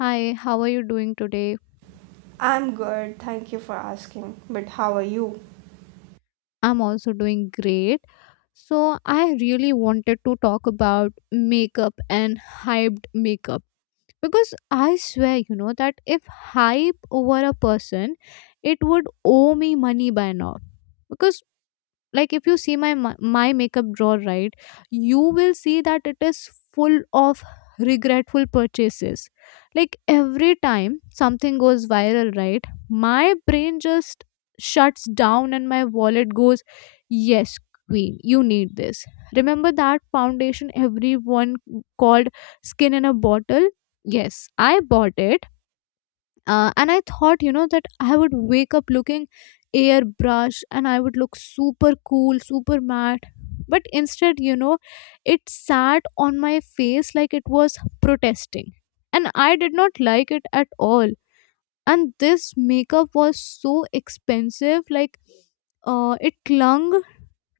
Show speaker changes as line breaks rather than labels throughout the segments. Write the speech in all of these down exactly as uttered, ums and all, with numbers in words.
Hi, how are you doing today?
I'm good, thank you for asking. But how are you?
I'm also doing great. So, I really wanted to talk about makeup and hyped makeup because I swear, you know, that if hype over a person, it would owe me money by now. Because like if you see my ma- my makeup drawer, right, you will see that it is full of regretful purchases. Like every time something goes viral, right, my brain just shuts down and my wallet goes, yes queen, you need this. Remember that foundation everyone called skin in a bottle? Yes, I bought it. Uh, and I thought, you know, that I would wake up looking airbrush and I would look super cool, super matte. But instead, you know, it sat on my face like it was protesting. And I did not like it at all. And this makeup was so expensive. Like uh, it clung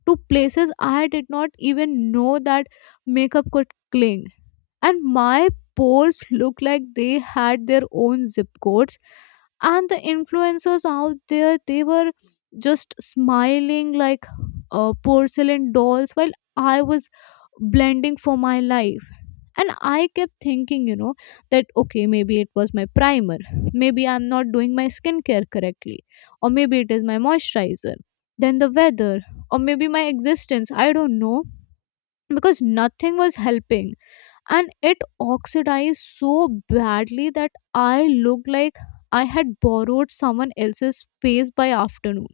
to places I did not even know that makeup could cling, and my polls look like they had their own zip codes. And the influencers out there, they were just smiling like uh, porcelain dolls while I was blending for my life. And I kept thinking, you know that okay, maybe it was my primer, maybe I'm not doing my skincare correctly, or maybe it is my moisturizer, then the weather, or maybe my existence, I don't know. Because nothing was helping, and it oxidized so badly that I looked like I had borrowed someone else's face by afternoon.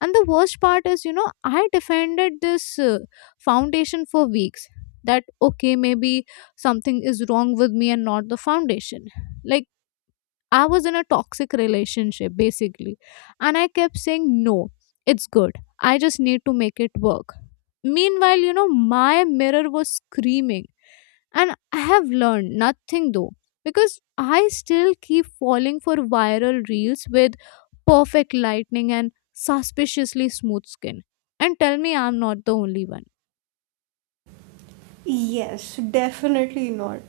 And the worst part is, you know, I defended this uh, foundation for weeks, that okay, maybe something is wrong with me and not the foundation. Like, I was in a toxic relationship basically, and I kept saying, no, it's good. I just need to make it work. Meanwhile, you know, my mirror was screaming, and I have learned nothing though, because I still keep falling for viral reels with perfect lightning and suspiciously smooth skin. And tell me I'm not the only one.
Yes, definitely not.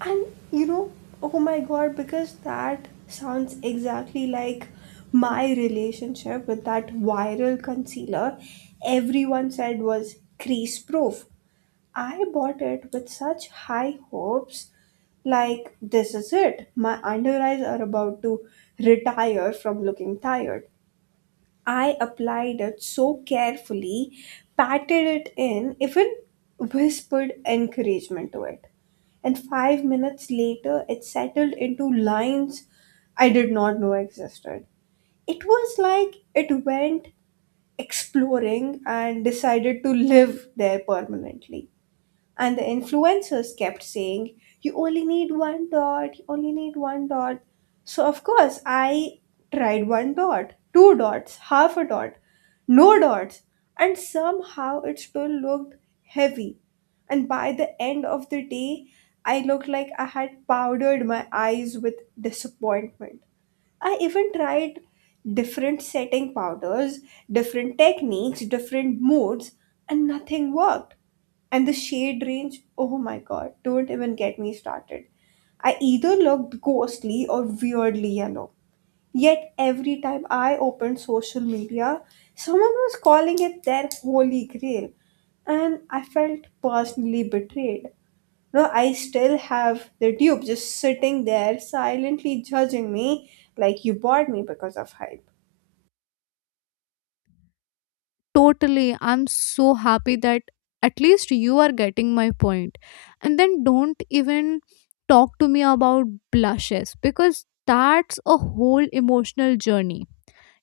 And you know, oh my god, because that sounds exactly like my relationship with that viral concealer everyone said was crease proof. I bought it with such high hopes, like, this is it. My under eyes are about to retire from looking tired. I applied it so carefully, patted it in, even whispered encouragement to it. And five minutes later, it settled into lines I did not know existed. It was like it went exploring and decided to live there permanently. And the influencers kept saying, you only need one dot, you only need one dot. So, of course, I tried one dot, two dots, half a dot, no dots. And somehow it still looked heavy. And by the end of the day, I looked like I had powdered my eyes with disappointment. I even tried different setting powders, different techniques, different moods, and nothing worked. And the shade range, oh my god, don't even get me started. I either looked ghostly or weirdly yellow. Yet every time I opened social media, someone was calling it their holy grail, and I felt personally betrayed. No, I still have the dupe just sitting there silently judging me like you bought me because of hype.
Totally, I'm so happy that at least you are getting my point. And then don't even talk to me about blushes, because that's a whole emotional journey.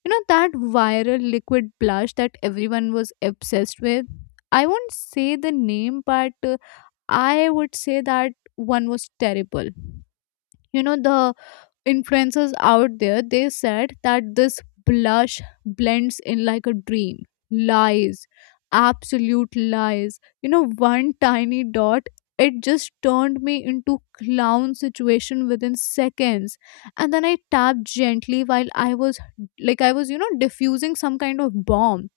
You know that viral liquid blush that everyone was obsessed with? I won't say the name, but uh, I would say that one was terrible. You know, the influencers out there, they said that this blush blends in like a dream. Lies, absolute lies. You know one tiny dot, it just turned me into clown situation within seconds. And then I tapped gently while I was, like I was, you know diffusing some kind of bomb,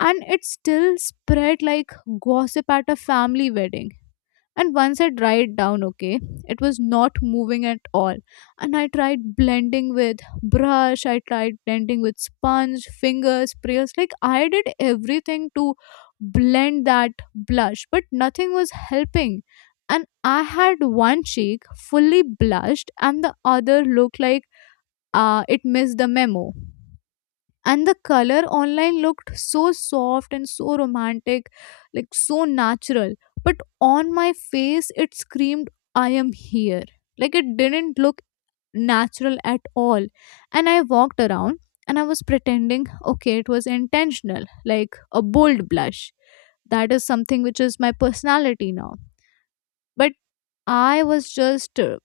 and it still spread like gossip at a family wedding. And once I dried down, okay, it was not moving at all. And I tried blending with brush, I tried blending with sponge, fingers, sprayers. Like, I did everything to blend that blush, but nothing was helping. And I had one cheek fully blushed, and the other looked like uh, it missed the memo. And the color online looked so soft and so romantic, like so natural, but on my face it screamed, I am here. Like, it didn't look natural at all. And I walked around and I was pretending, okay, it was intentional, like a bold blush, that is something which is my personality now. But I was just uh,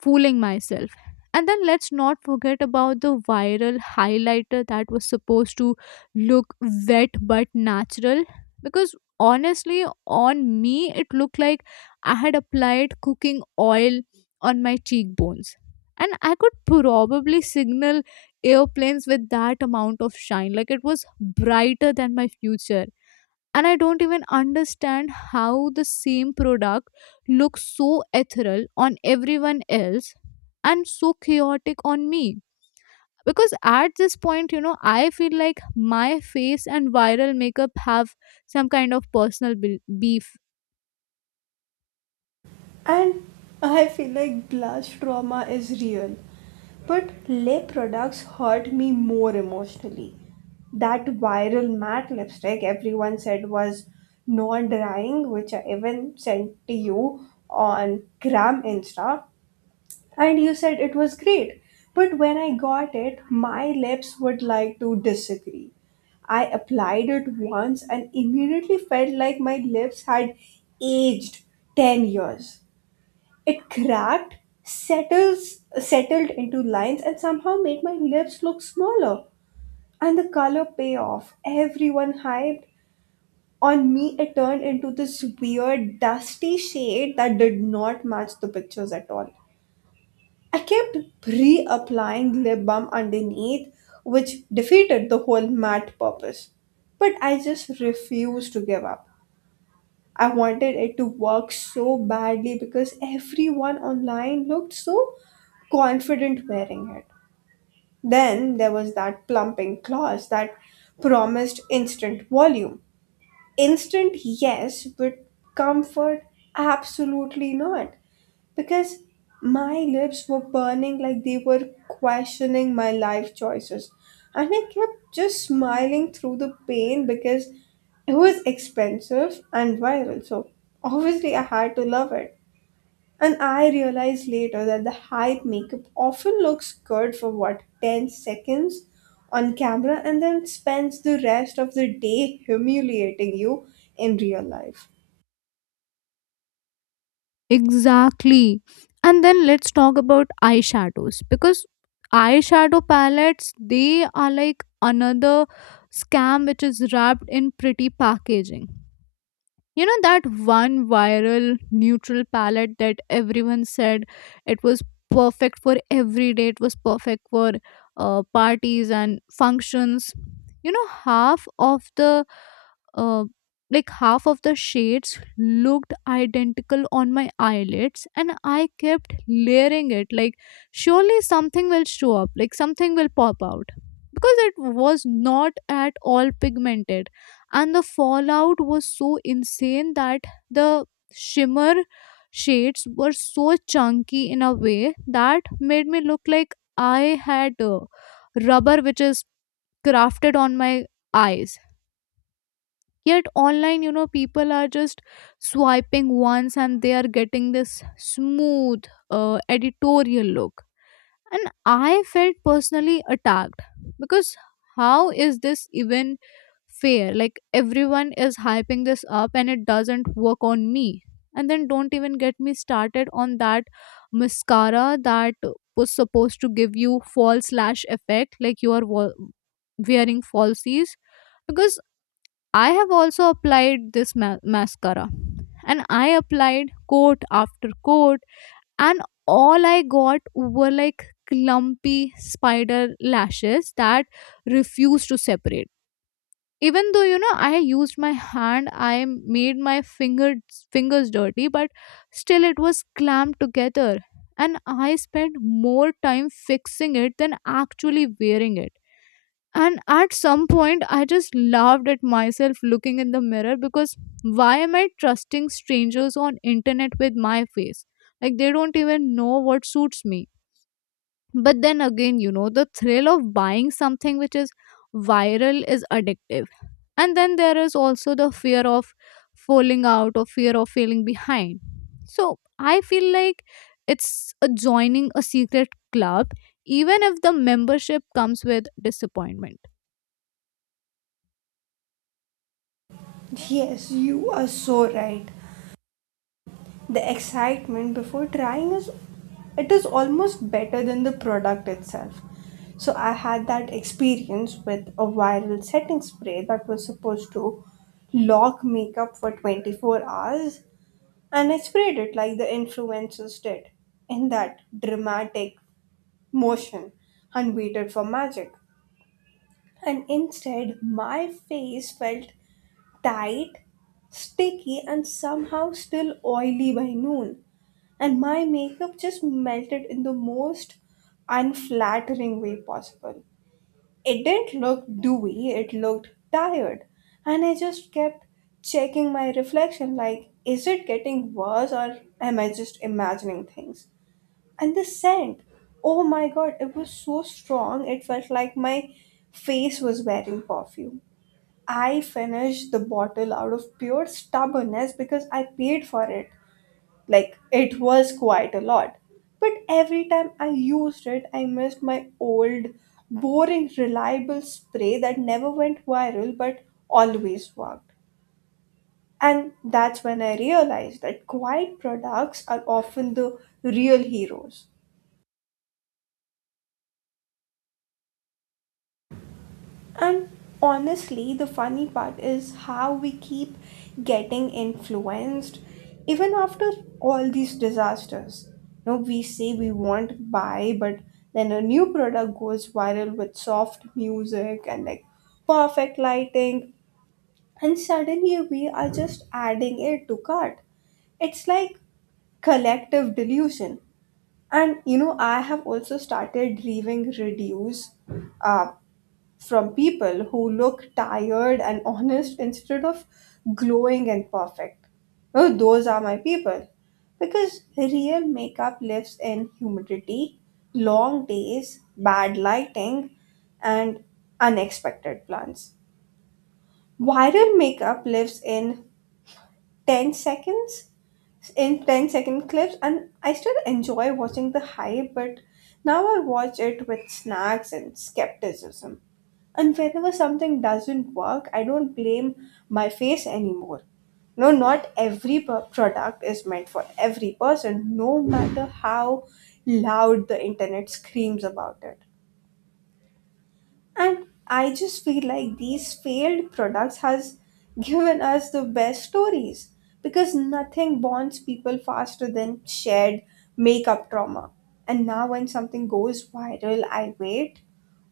fooling myself. And then let's not forget about the viral highlighter that was supposed to look wet but natural. Because honestly, on me, it looked like I had applied cooking oil on my cheekbones. And I could probably signal airplanes with that amount of shine. Like, it was brighter than my future, and I don't even understand how the same product looks so ethereal on everyone else and so chaotic on me. Because at this point, you know I feel like my face and viral makeup have some kind of personal bel- beef
And I feel like glass trauma is real. But lip products hurt me more emotionally. That viral matte lipstick everyone said was non drying, which I even sent to you on Gram Insta, and you said it was great. But when I got it, my lips would like to disagree. I applied it once and immediately felt like my lips had aged ten years. It cracked, settles, settled into lines, and somehow made my lips look smaller. And the color pay off. Everyone hyped. On me, it turned into this weird, dusty shade that did not match the pictures at all. I kept pre applying lip balm underneath, which defeated the whole matte purpose. But I just refused to give up. I wanted it to work so badly because everyone online looked so confident wearing it. Then there was that plumping clause that promised instant volume. Instant, yes, but comfort, absolutely not, because my lips were burning like they were questioning my life choices. And I kept just smiling through the pain because it was expensive and viral. So obviously, I had to love it. And I realized later that the hype makeup often looks good for what, ten seconds on camera, and then spends the rest of the day humiliating you in real life.
Exactly. And then let's talk about eyeshadows, because eyeshadow palettes, they are like another scam which is wrapped in pretty packaging. You know that one viral neutral palette that everyone said it was perfect for every day, it was perfect for uh, parties and functions. You know, half of the uh, like half of the shades looked identical on my eyelids, and I kept layering it like, surely something will show up, like something will pop out, because it was not at all pigmented. And the fallout was so insane that the shimmer shades were so chunky in a way that made me look like I had uh, rubber which is crafted on my eyes. Yet online, you know, people are just swiping once and they are getting this smooth uh, editorial look. And I felt personally attacked, because how is this even fair. Like, everyone is hyping this up and it doesn't work on me. And then don't even get me started on that mascara that was supposed to give you false lash effect, like you are wa- wearing falsies. Because I have also applied this ma- mascara, and I applied coat after coat, and all I got were like clumpy spider lashes that refused to separate, even though, you know I used my hand, I made my fingers fingers dirty, but still it was clamped together. And I spent more time fixing it than actually wearing it. And at some point I just laughed at myself looking in the mirror, because why am I trusting strangers on internet with my face? Like, they don't even know what suits me. But then again, you know the thrill of buying something which is viral is addictive, and then there is also the fear of falling out or fear of failing behind. So, I feel like it's a joining a secret club, even if the membership comes with disappointment.
Yes, you are so right. The excitement before trying is it is almost better than the product itself. So I had that experience with a viral setting spray that was supposed to lock makeup for twenty-four hours, and I sprayed it like the influencers did in that dramatic motion and waited for magic. And instead, my face felt tight, sticky, and somehow still oily by noon, and my makeup just melted in the most unflattering way possible. It didn't look dewy, it looked tired, and I just kept checking my reflection like, is it getting worse or am I just imagining things? And the scent, oh my god, it was so strong, it felt like my face was wearing perfume. I finished the bottle out of pure stubbornness because I paid for it. Like it was quite a lot. But every time I used it, I missed my old, boring, reliable spray that never went viral but always worked. And that's when I realized that quiet products are often the real heroes. And honestly, the funny part is how we keep getting influenced even after all these disasters. No, we say we won't buy, but then a new product goes viral with soft music and like perfect lighting, and suddenly we are just adding it to cart. It's like collective delusion. And you know, I have also started reviewing reviews uh, from people who look tired and honest instead of glowing and perfect. Oh, those are my people. Because real makeup lives in humidity, long days, bad lighting, and unexpected plans. Viral makeup lives in ten seconds in ten second clips, and I still enjoy watching the hype, but now I watch it with snacks and skepticism. And whenever something doesn't work, I don't blame my face anymore. No, not every pro- product is meant for every person, no matter how loud the internet screams about it. And I just feel like these failed products has given us the best stories because nothing bonds people faster than shared makeup trauma. And now when something goes viral, I wait,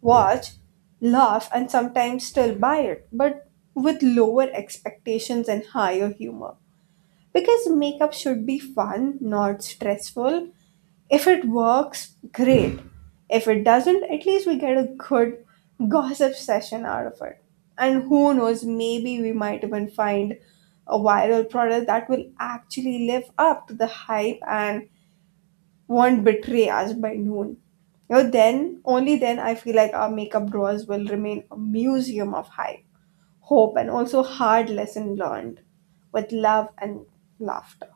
watch, laugh and sometimes still buy it, but with lower expectations and higher humor. Because makeup should be fun, not stressful. If it works, great. If it doesn't, at least we get a good gossip session out of it. And who knows, maybe we might even find a viral product that will actually live up to the hype and won't betray us by noon. You know, then, only then, I feel like our makeup drawers will remain a museum of hype, hope, and also hard lesson learned with love and laughter.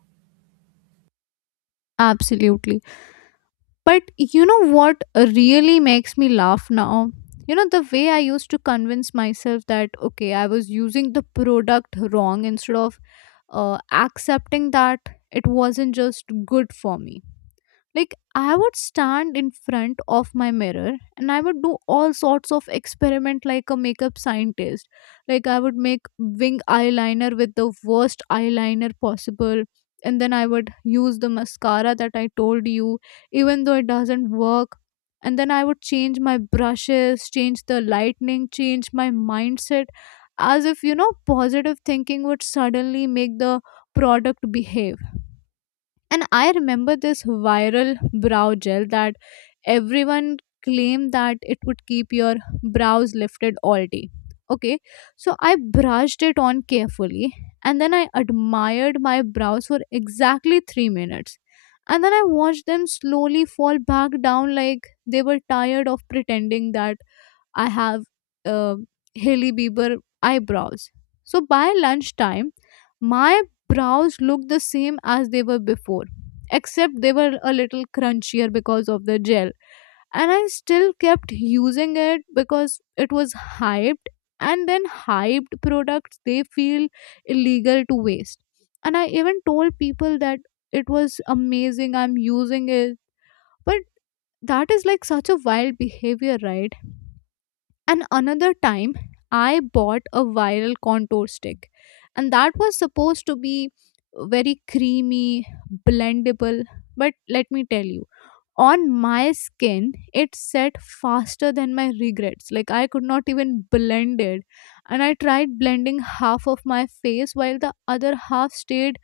Absolutely. But you know what really makes me laugh now? You know the way I used to convince myself that okay, I was using the product wrong instead of uh, accepting that it wasn't just good for me. Like, I would stand in front of my mirror, and I would do all sorts of experiment like a makeup scientist. Like, I would make wing eyeliner with the worst eyeliner possible. And then I would use the mascara that I told you, even though it doesn't work. And then I would change my brushes, change the lightning, change my mindset, as if, you know positive thinking would suddenly make the product behave. And I remember this viral brow gel that everyone claimed that it would keep your brows lifted all day. Okay, so I brushed it on carefully, and then I admired my brows for exactly three minutes. And then I watched them slowly fall back down like they were tired of pretending that I have uh, Haley Bieber eyebrows. So by lunchtime, my brows looked the same as they were before, except they were a little crunchier because of the gel. And I still kept using it because it was hyped. And then hyped products, they feel illegal to waste. And I even told people that it was amazing, I'm using it. But that is like such a wild behavior, right? And another time, I bought a viral contour stick, and that was supposed to be very creamy, blendable. But let me tell you, on my skin, it set faster than my regrets. Like, I could not even blend it. And I tried blending half of my face while the other half stayed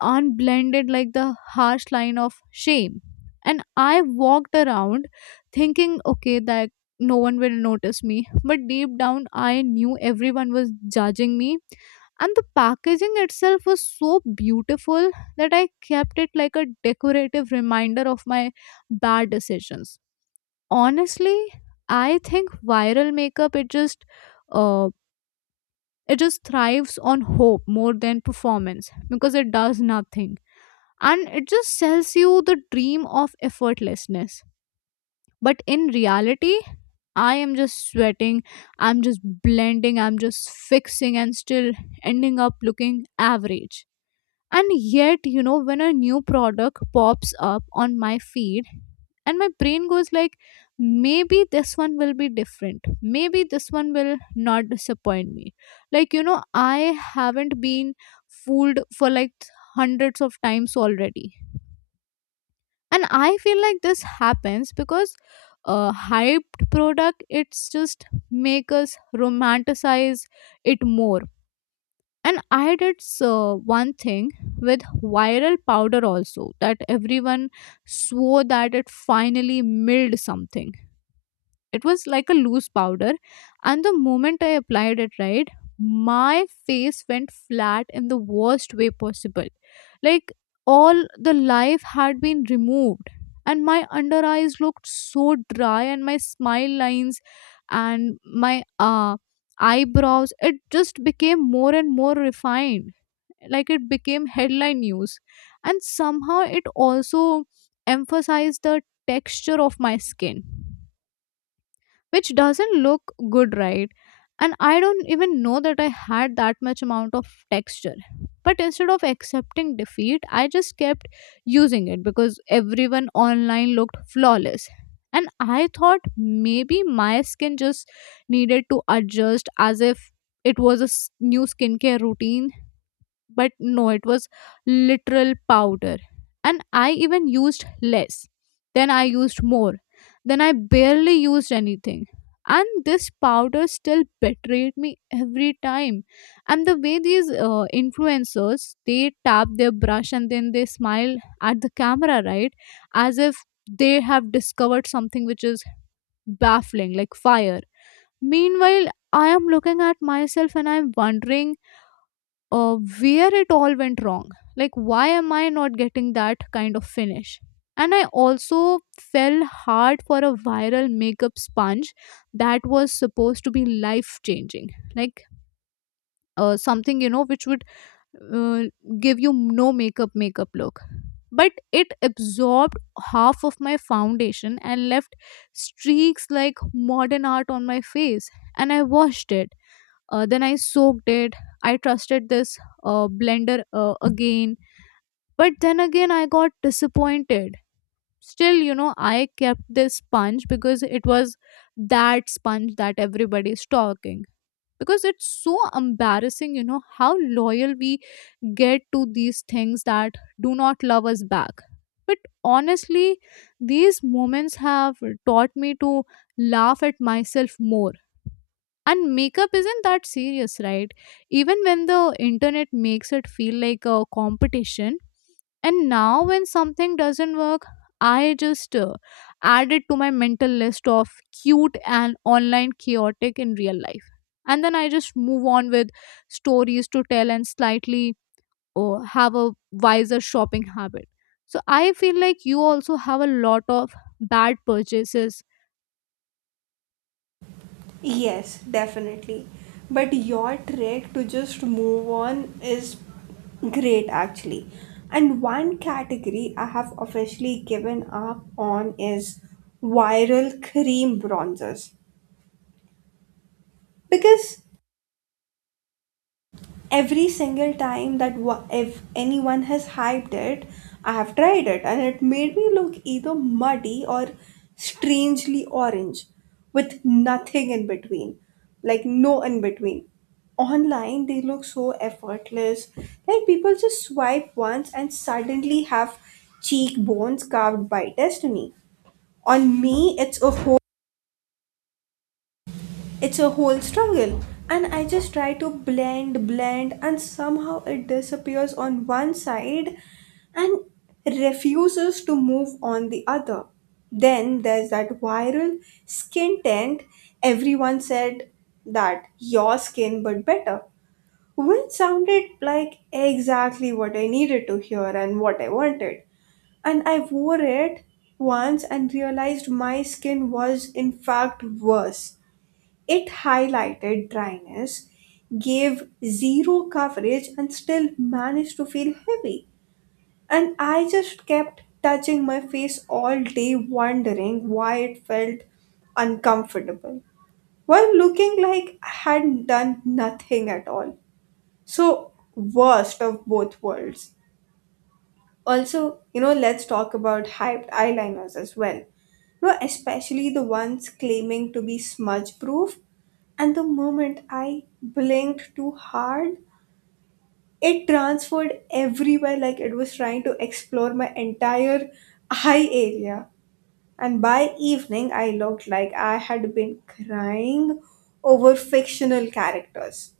unblended like the harsh line of shame. And I walked around thinking, okay, that no one will notice me. But deep down, I knew everyone was judging me. And the packaging itself was so beautiful that I kept it like a decorative reminder of my bad decisions. Honestly, I think viral makeup, it just. Uh, it just thrives on hope more than performance, because it does nothing and it just sells you the dream of effortlessness. But in reality, I am just sweating, I'm just blending, I'm just fixing, and still ending up looking average. And yet, you know when a new product pops up on my feed and my brain goes like, maybe this one will be different, maybe this one will not disappoint me. Like, you know I haven't been fooled for like hundreds of times already. And I feel like this happens because a hyped product, it's just make us romanticize it more. And I did so one thing with viral powder also that everyone swore that it finally milled something. It was like a loose powder. And the moment I applied it, right, my face went flat in the worst way possible. Like, all the life had been removed. And my under eyes looked so dry, and my smile lines and my uh, eyebrows, it just became more and more refined. Like, it became headline news. And somehow it also emphasized the texture of my skin, which doesn't look good, right? And I don't even know that I had that much amount of texture. But instead of accepting defeat, I just kept using it because everyone online looked flawless. And I thought maybe my skin just needed to adjust as if it was a s- new skincare routine. But no, it was literal powder. And I even used less, then I used more, then I barely used anything, and this powder still betrayed me every time. And the way these uh, influencers, they tap their brush and then they smile at the camera, right, as if they have discovered something which is baffling like fire. Meanwhile, I am looking at myself and I'm wondering uh, where it all went wrong. Like, why am I not getting that kind of finish? And I also fell hard for a viral makeup sponge that was supposed to be life changing. Like, uh, something, you know, which would uh, give you no makeup, makeup look. But it absorbed half of my foundation and left streaks like modern art on my face. And I washed it, uh, then I soaked it. I trusted this uh, blender uh, again. But then again, I got disappointed. Still, you know, I kept this sponge because it was that sponge that everybody's talking. Because it's so embarrassing, you know, how loyal we get to these things that do not love us back. But honestly, these moments have taught me to laugh at myself more, and makeup isn't that serious, right? Even when the internet makes it feel like a competition. And now, when something doesn't work, I just uh, add it to my mental list of cute and online chaotic in real life. And then I just move on with stories to tell and slightly uh, have a wiser shopping habit. So I feel like you also have a lot of bad purchases.
Yes, definitely. But your trick to just move on is great actually. And one category I have officially given up on is viral cream bronzers. Because every single time, that wa- if anyone has hyped it, I have tried it, and it made me look either muddy or strangely orange, with nothing in between. Like, no in between. Online they look so effortless, like people just swipe once and suddenly have cheekbones carved by destiny. On me, it's a whole it's a whole struggle, and I just try to blend, blend, and somehow it disappears on one side and refuses to move on the other. Then there's that viral skin tint everyone said that your skin but better, which sounded like exactly what I needed to hear and what I wanted. And I wore it once and realized my skin was in fact worse. It highlighted dryness, gave zero coverage, and still managed to feel heavy. And I just kept touching my face all day, wondering why it felt uncomfortable, while looking like I hadn't done nothing at all. So, worst of both worlds. Also, you know, let's talk about hyped eyeliners as well. You know, especially the ones claiming to be smudge proof. And the moment I blinked too hard, it transferred everywhere like it was trying to explore my entire eye area. And by evening, I looked like I had been crying over fictional characters.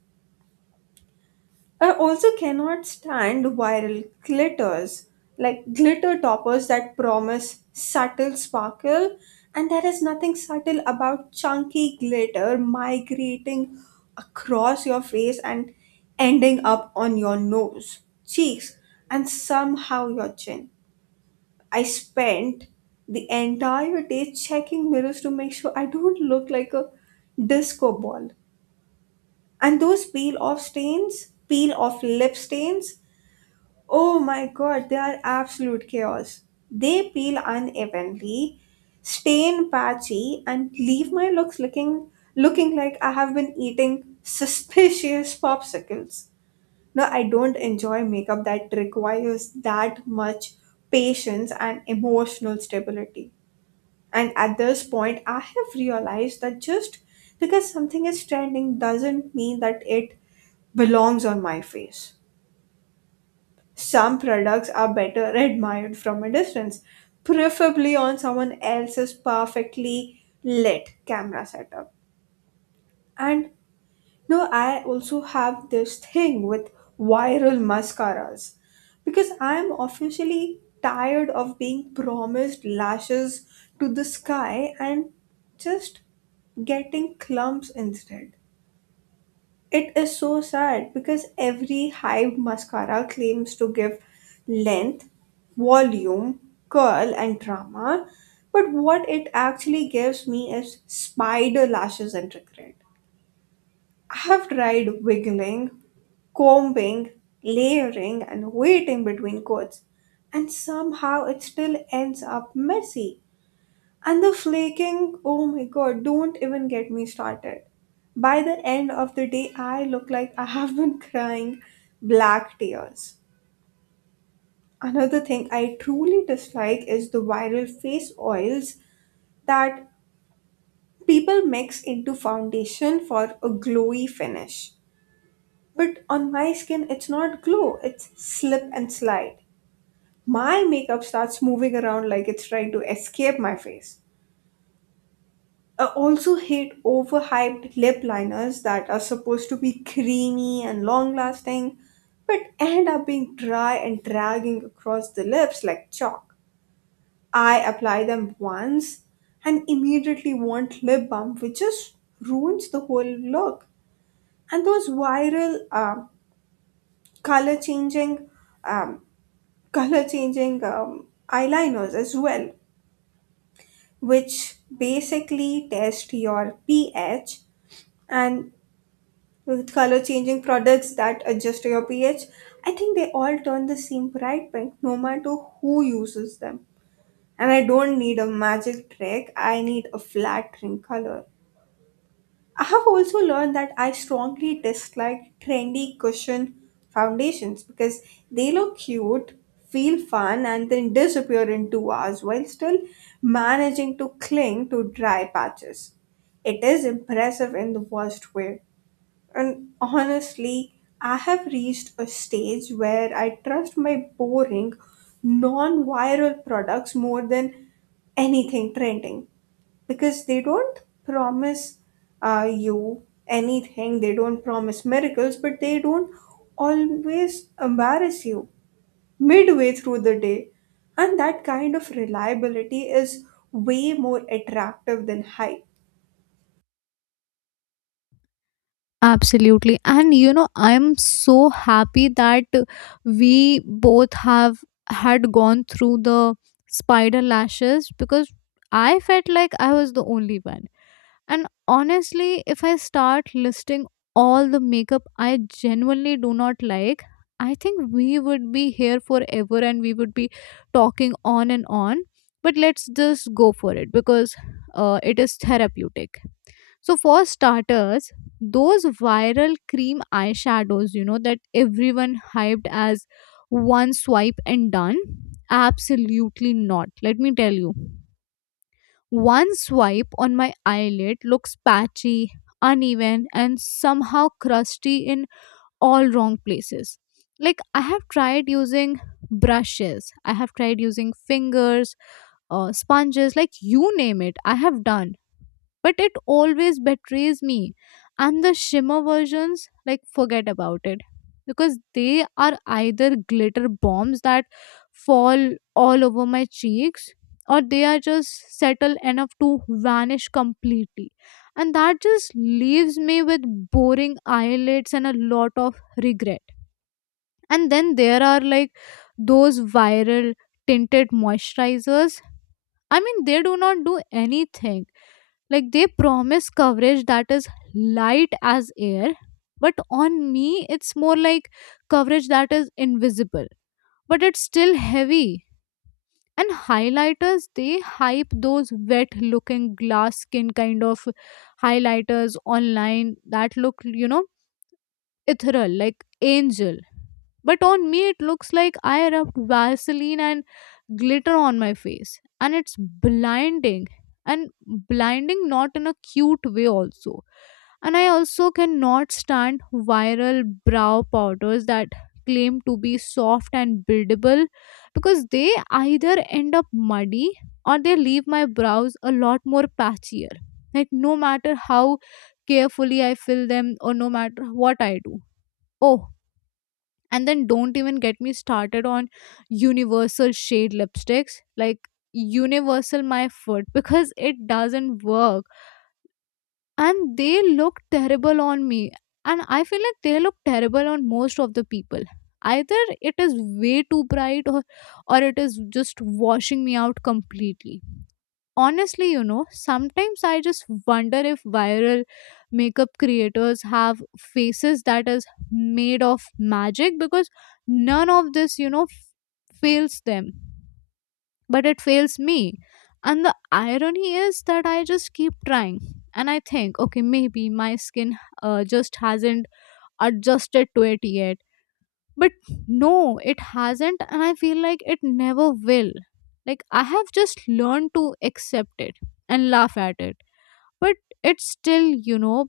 I also cannot stand viral glitters, like glitter toppers that promise subtle sparkle, and there is nothing subtle about chunky glitter migrating across your face and ending up on your nose, cheeks, and somehow your chin. I spent the entire day checking mirrors to make sure I don't look like a disco ball. And those peel off stains, peel off lip stains, oh my god, they are absolute chaos. They peel unevenly, stain patchy, and leave my looks looking looking like I have been eating suspicious popsicles. No, I don't enjoy makeup that requires that much patience and emotional stability. And at this point, I have realized that just because something is trending doesn't mean that it belongs on my face. Some products are better admired from a distance, preferably on someone else's perfectly lit camera setup. And no, I also have this thing with viral mascaras because I am officially tired of being promised lashes to the sky and just getting clumps instead. It is so sad because every Hive mascara claims to give length, volume, curl, and drama, but what it actually gives me is spider lashes and regret. I have tried wiggling, combing, layering, and waiting between coats, and somehow it still ends up messy. And the flaking, oh my god, don't even get me started. By the end of the day, I look like I have been crying black tears. Another thing I truly dislike is the viral face oils that people mix into foundation for a glowy finish. But on my skin, it's not glow, it's slip and slide. My makeup starts moving around like it's trying to escape my face. I also hate overhyped lip liners that are supposed to be creamy and long lasting, but end up being dry and dragging across the lips like chalk. I apply them once and immediately want lip balm, which just ruins the whole look. And those viral uh, color changing, um, color changing um, eyeliners as well, which basically test your pH and with color changing products that adjust to your pH. I think they all turn the same bright pink no matter who uses them. And I don't need a magic trick, I need a flat ring color. I have also learned that I strongly dislike trendy cushion foundations because they look cute, feel fun, and then disappear in two hours while still managing to cling to dry patches. It is impressive in the worst way. And honestly, I have reached a stage where I trust my boring, non viral products more than anything trending because they don't promise uh, you anything, they don't promise miracles, but they don't always embarrass you midway through the day. And that kind of reliability is way more attractive than hype.
Absolutely. And you know, I'm so happy that we both have had gone through the spider lashes, because I felt like I was the only one. And honestly, if I start listing all the makeup I genuinely do not like, I think we would be here forever and we would be talking on and on. But let's just go for it because uh, it is therapeutic. So, for starters, those viral cream eyeshadows, you know, that everyone hyped as one swipe and done, absolutely not. Let me tell you. One swipe on my eyelid looks patchy, uneven, and somehow crusty in all wrong places. Like, I have tried using brushes, I have tried using fingers, uh, sponges, like you name it, I have done, but it always betrays me. And the shimmer versions, like, forget about it, because they are either glitter bombs that fall all over my cheeks, or they are just settle enough to vanish completely. And that just leaves me with boring eyelids and a lot of regret. And then there are, like, those viral tinted moisturizers. I mean, they do not do anything. Like, they promise coverage that is light as air, but on me, it's more like coverage that is invisible, but it's still heavy. And highlighters, they hype those wet looking glass skin kind of highlighters online that look, you know, ethereal, like angel. But on me, it looks like I rubbed Vaseline and glitter on my face. And it's blinding. And blinding not in a cute way, also. And I also cannot stand viral brow powders that claim to be soft and buildable, because they either end up muddy or they leave my brows a lot more patchier. Like, no matter how carefully I fill them or no matter what I do. Oh, and then don't even get me started on universal shade lipsticks. Like, universal my foot because it doesn't work. And they look terrible on me. And I feel like they look terrible on most of the people. Either it is way too bright or or it is just washing me out completely. Honestly, you know, sometimes I just wonder if viral makeup creators have faces that is made of magic, because none of this, you know, f- fails them, but it fails me. And the irony is that I just keep trying, and I think, okay, maybe my skin uh, just hasn't adjusted to it yet. But no, it hasn't, and I feel like it never will. Like, I have just learned to accept it and laugh at it. But it's still, you know,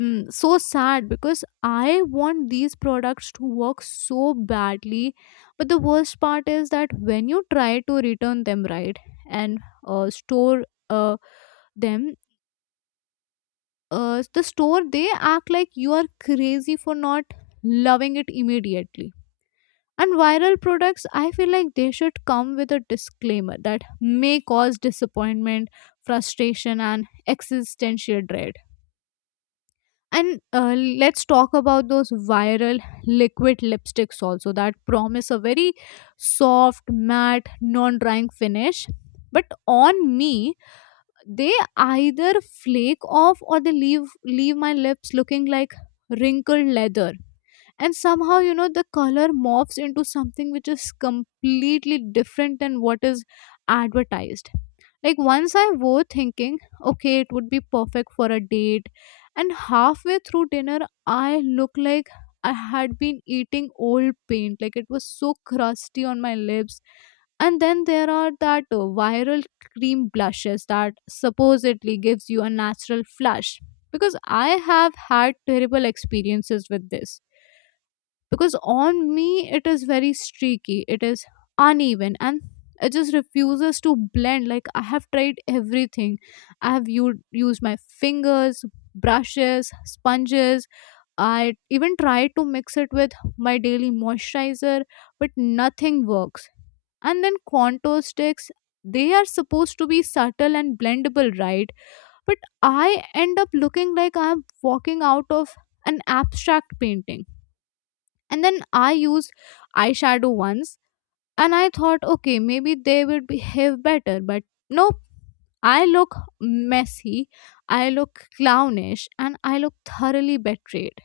mm, so sad because I want these products to work so badly. But the worst part is that when you try to return them, right, and uh, store uh, them, uh, the store, they act like you are crazy for not loving it immediately. And viral products, I feel like they should come with a disclaimer that may cause disappointment, frustration, and existential dread. And uh, let's talk about those viral liquid lipsticks also that promise a very soft, matte, non drying finish. But on me, they either flake off or they leave leave my lips looking like wrinkled leather. And somehow, you know, the color morphs into something which is completely different than what is advertised. Like, once I wore thinking okay, it would be perfect for a date, and halfway through dinner, I look like I had been eating old paint. Like, it was so crusty on my lips. And then there are that uh, viral cream blushes that supposedly gives you a natural flush. Because I have had terrible experiences with this, because on me, it is very streaky, it is uneven, and it just refuses to blend. Like, I have tried everything. I have u- used my fingers, brushes, sponges. I even tried to mix it with my daily moisturizer, but nothing works. And then contour sticks, they are supposed to be subtle and blendable, right? But I end up looking like I'm walking out of an abstract painting. And then I used eyeshadow once, and I thought, okay, maybe they will behave better, but nope. I look messy, I look clownish, and I look thoroughly betrayed.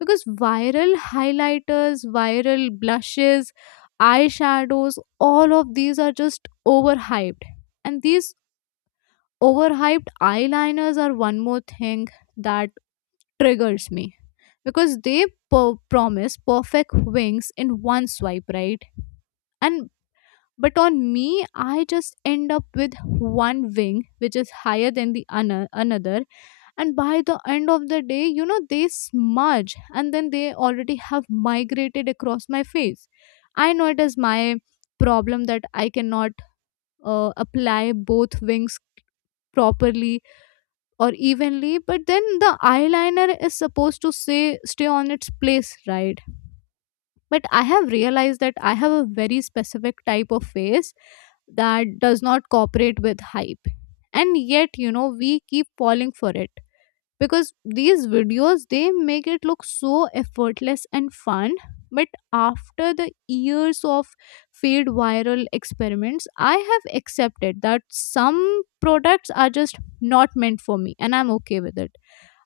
Because viral highlighters, viral blushes, eyeshadows, all of these are just overhyped. And these overhyped eyeliners are one more thing that triggers me. Because they po- promise perfect wings in one swipe, right? And but on me, I just end up with one wing which is higher than the ano- another. And by the end of the day, you know, they smudge and then they already have migrated across my face. I know it is my problem that I cannot uh, apply both wings properly or evenly, but then the eyeliner is supposed to say stay on its place, right? But I have realized that I have a very specific type of face that does not cooperate with hype. And yet, you know, we keep falling for it because these videos, they make it look so effortless and fun. But after the years of failed viral experiments, I have accepted that some products are just not meant for me, and I'm okay with it.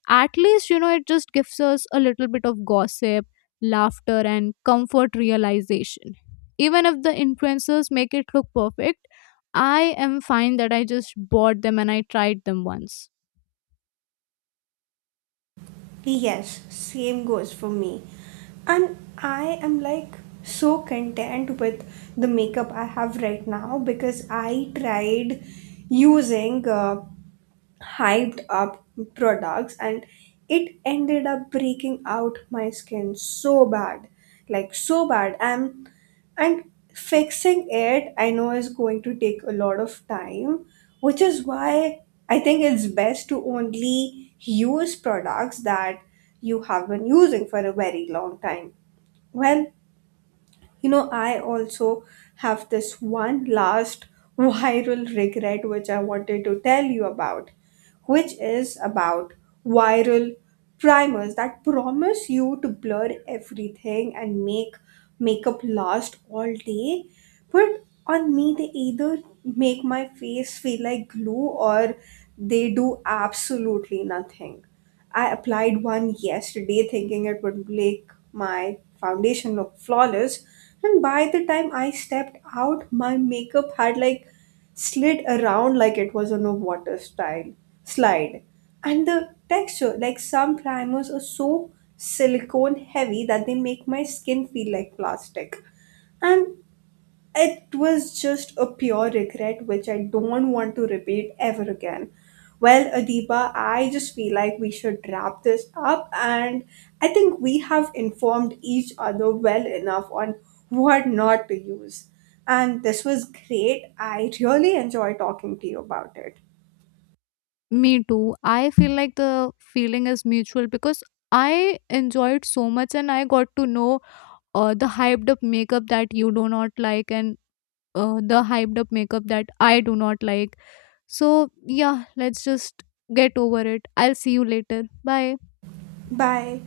At least, you know, it just gives us a little bit of gossip, laughter, and comfort realization. Even if the influencers make it look perfect, I am fine that I just bought them and I tried them once.
Yes, same goes for me. And I am like so content with the makeup I have right now because I tried using uh, hyped up products and it ended up breaking out my skin so bad, like so bad, and and fixing it, I know, is going to take a lot of time, which is why I think it's best to only use products that you have been using for a very long time. Well, you know, I also have this one last viral regret which I wanted to tell you about, which is about viral primers that promise you to blur everything and make makeup last all day. But on me, they either make my face feel like glue or they do absolutely nothing. I applied one yesterday thinking it would make my foundation look flawless, and by the time I stepped out, my makeup had like slid around like it was on a water style slide. And the texture, like some primers are so silicone heavy that they make my skin feel like plastic. And it was just a pure regret which I don't want to repeat ever again. Well, Adiba, I just feel like we should wrap this up, and I think we have informed each other well enough on what not to use. And this was great, I really enjoy talking to you about it.
Me too. I feel like the feeling is mutual because I enjoyed so much and I got to know uh, the hyped up makeup that you do not like and uh, the hyped up makeup that I do not like. So, yeah, let's just get over it. I'll see you later. Bye.
Bye.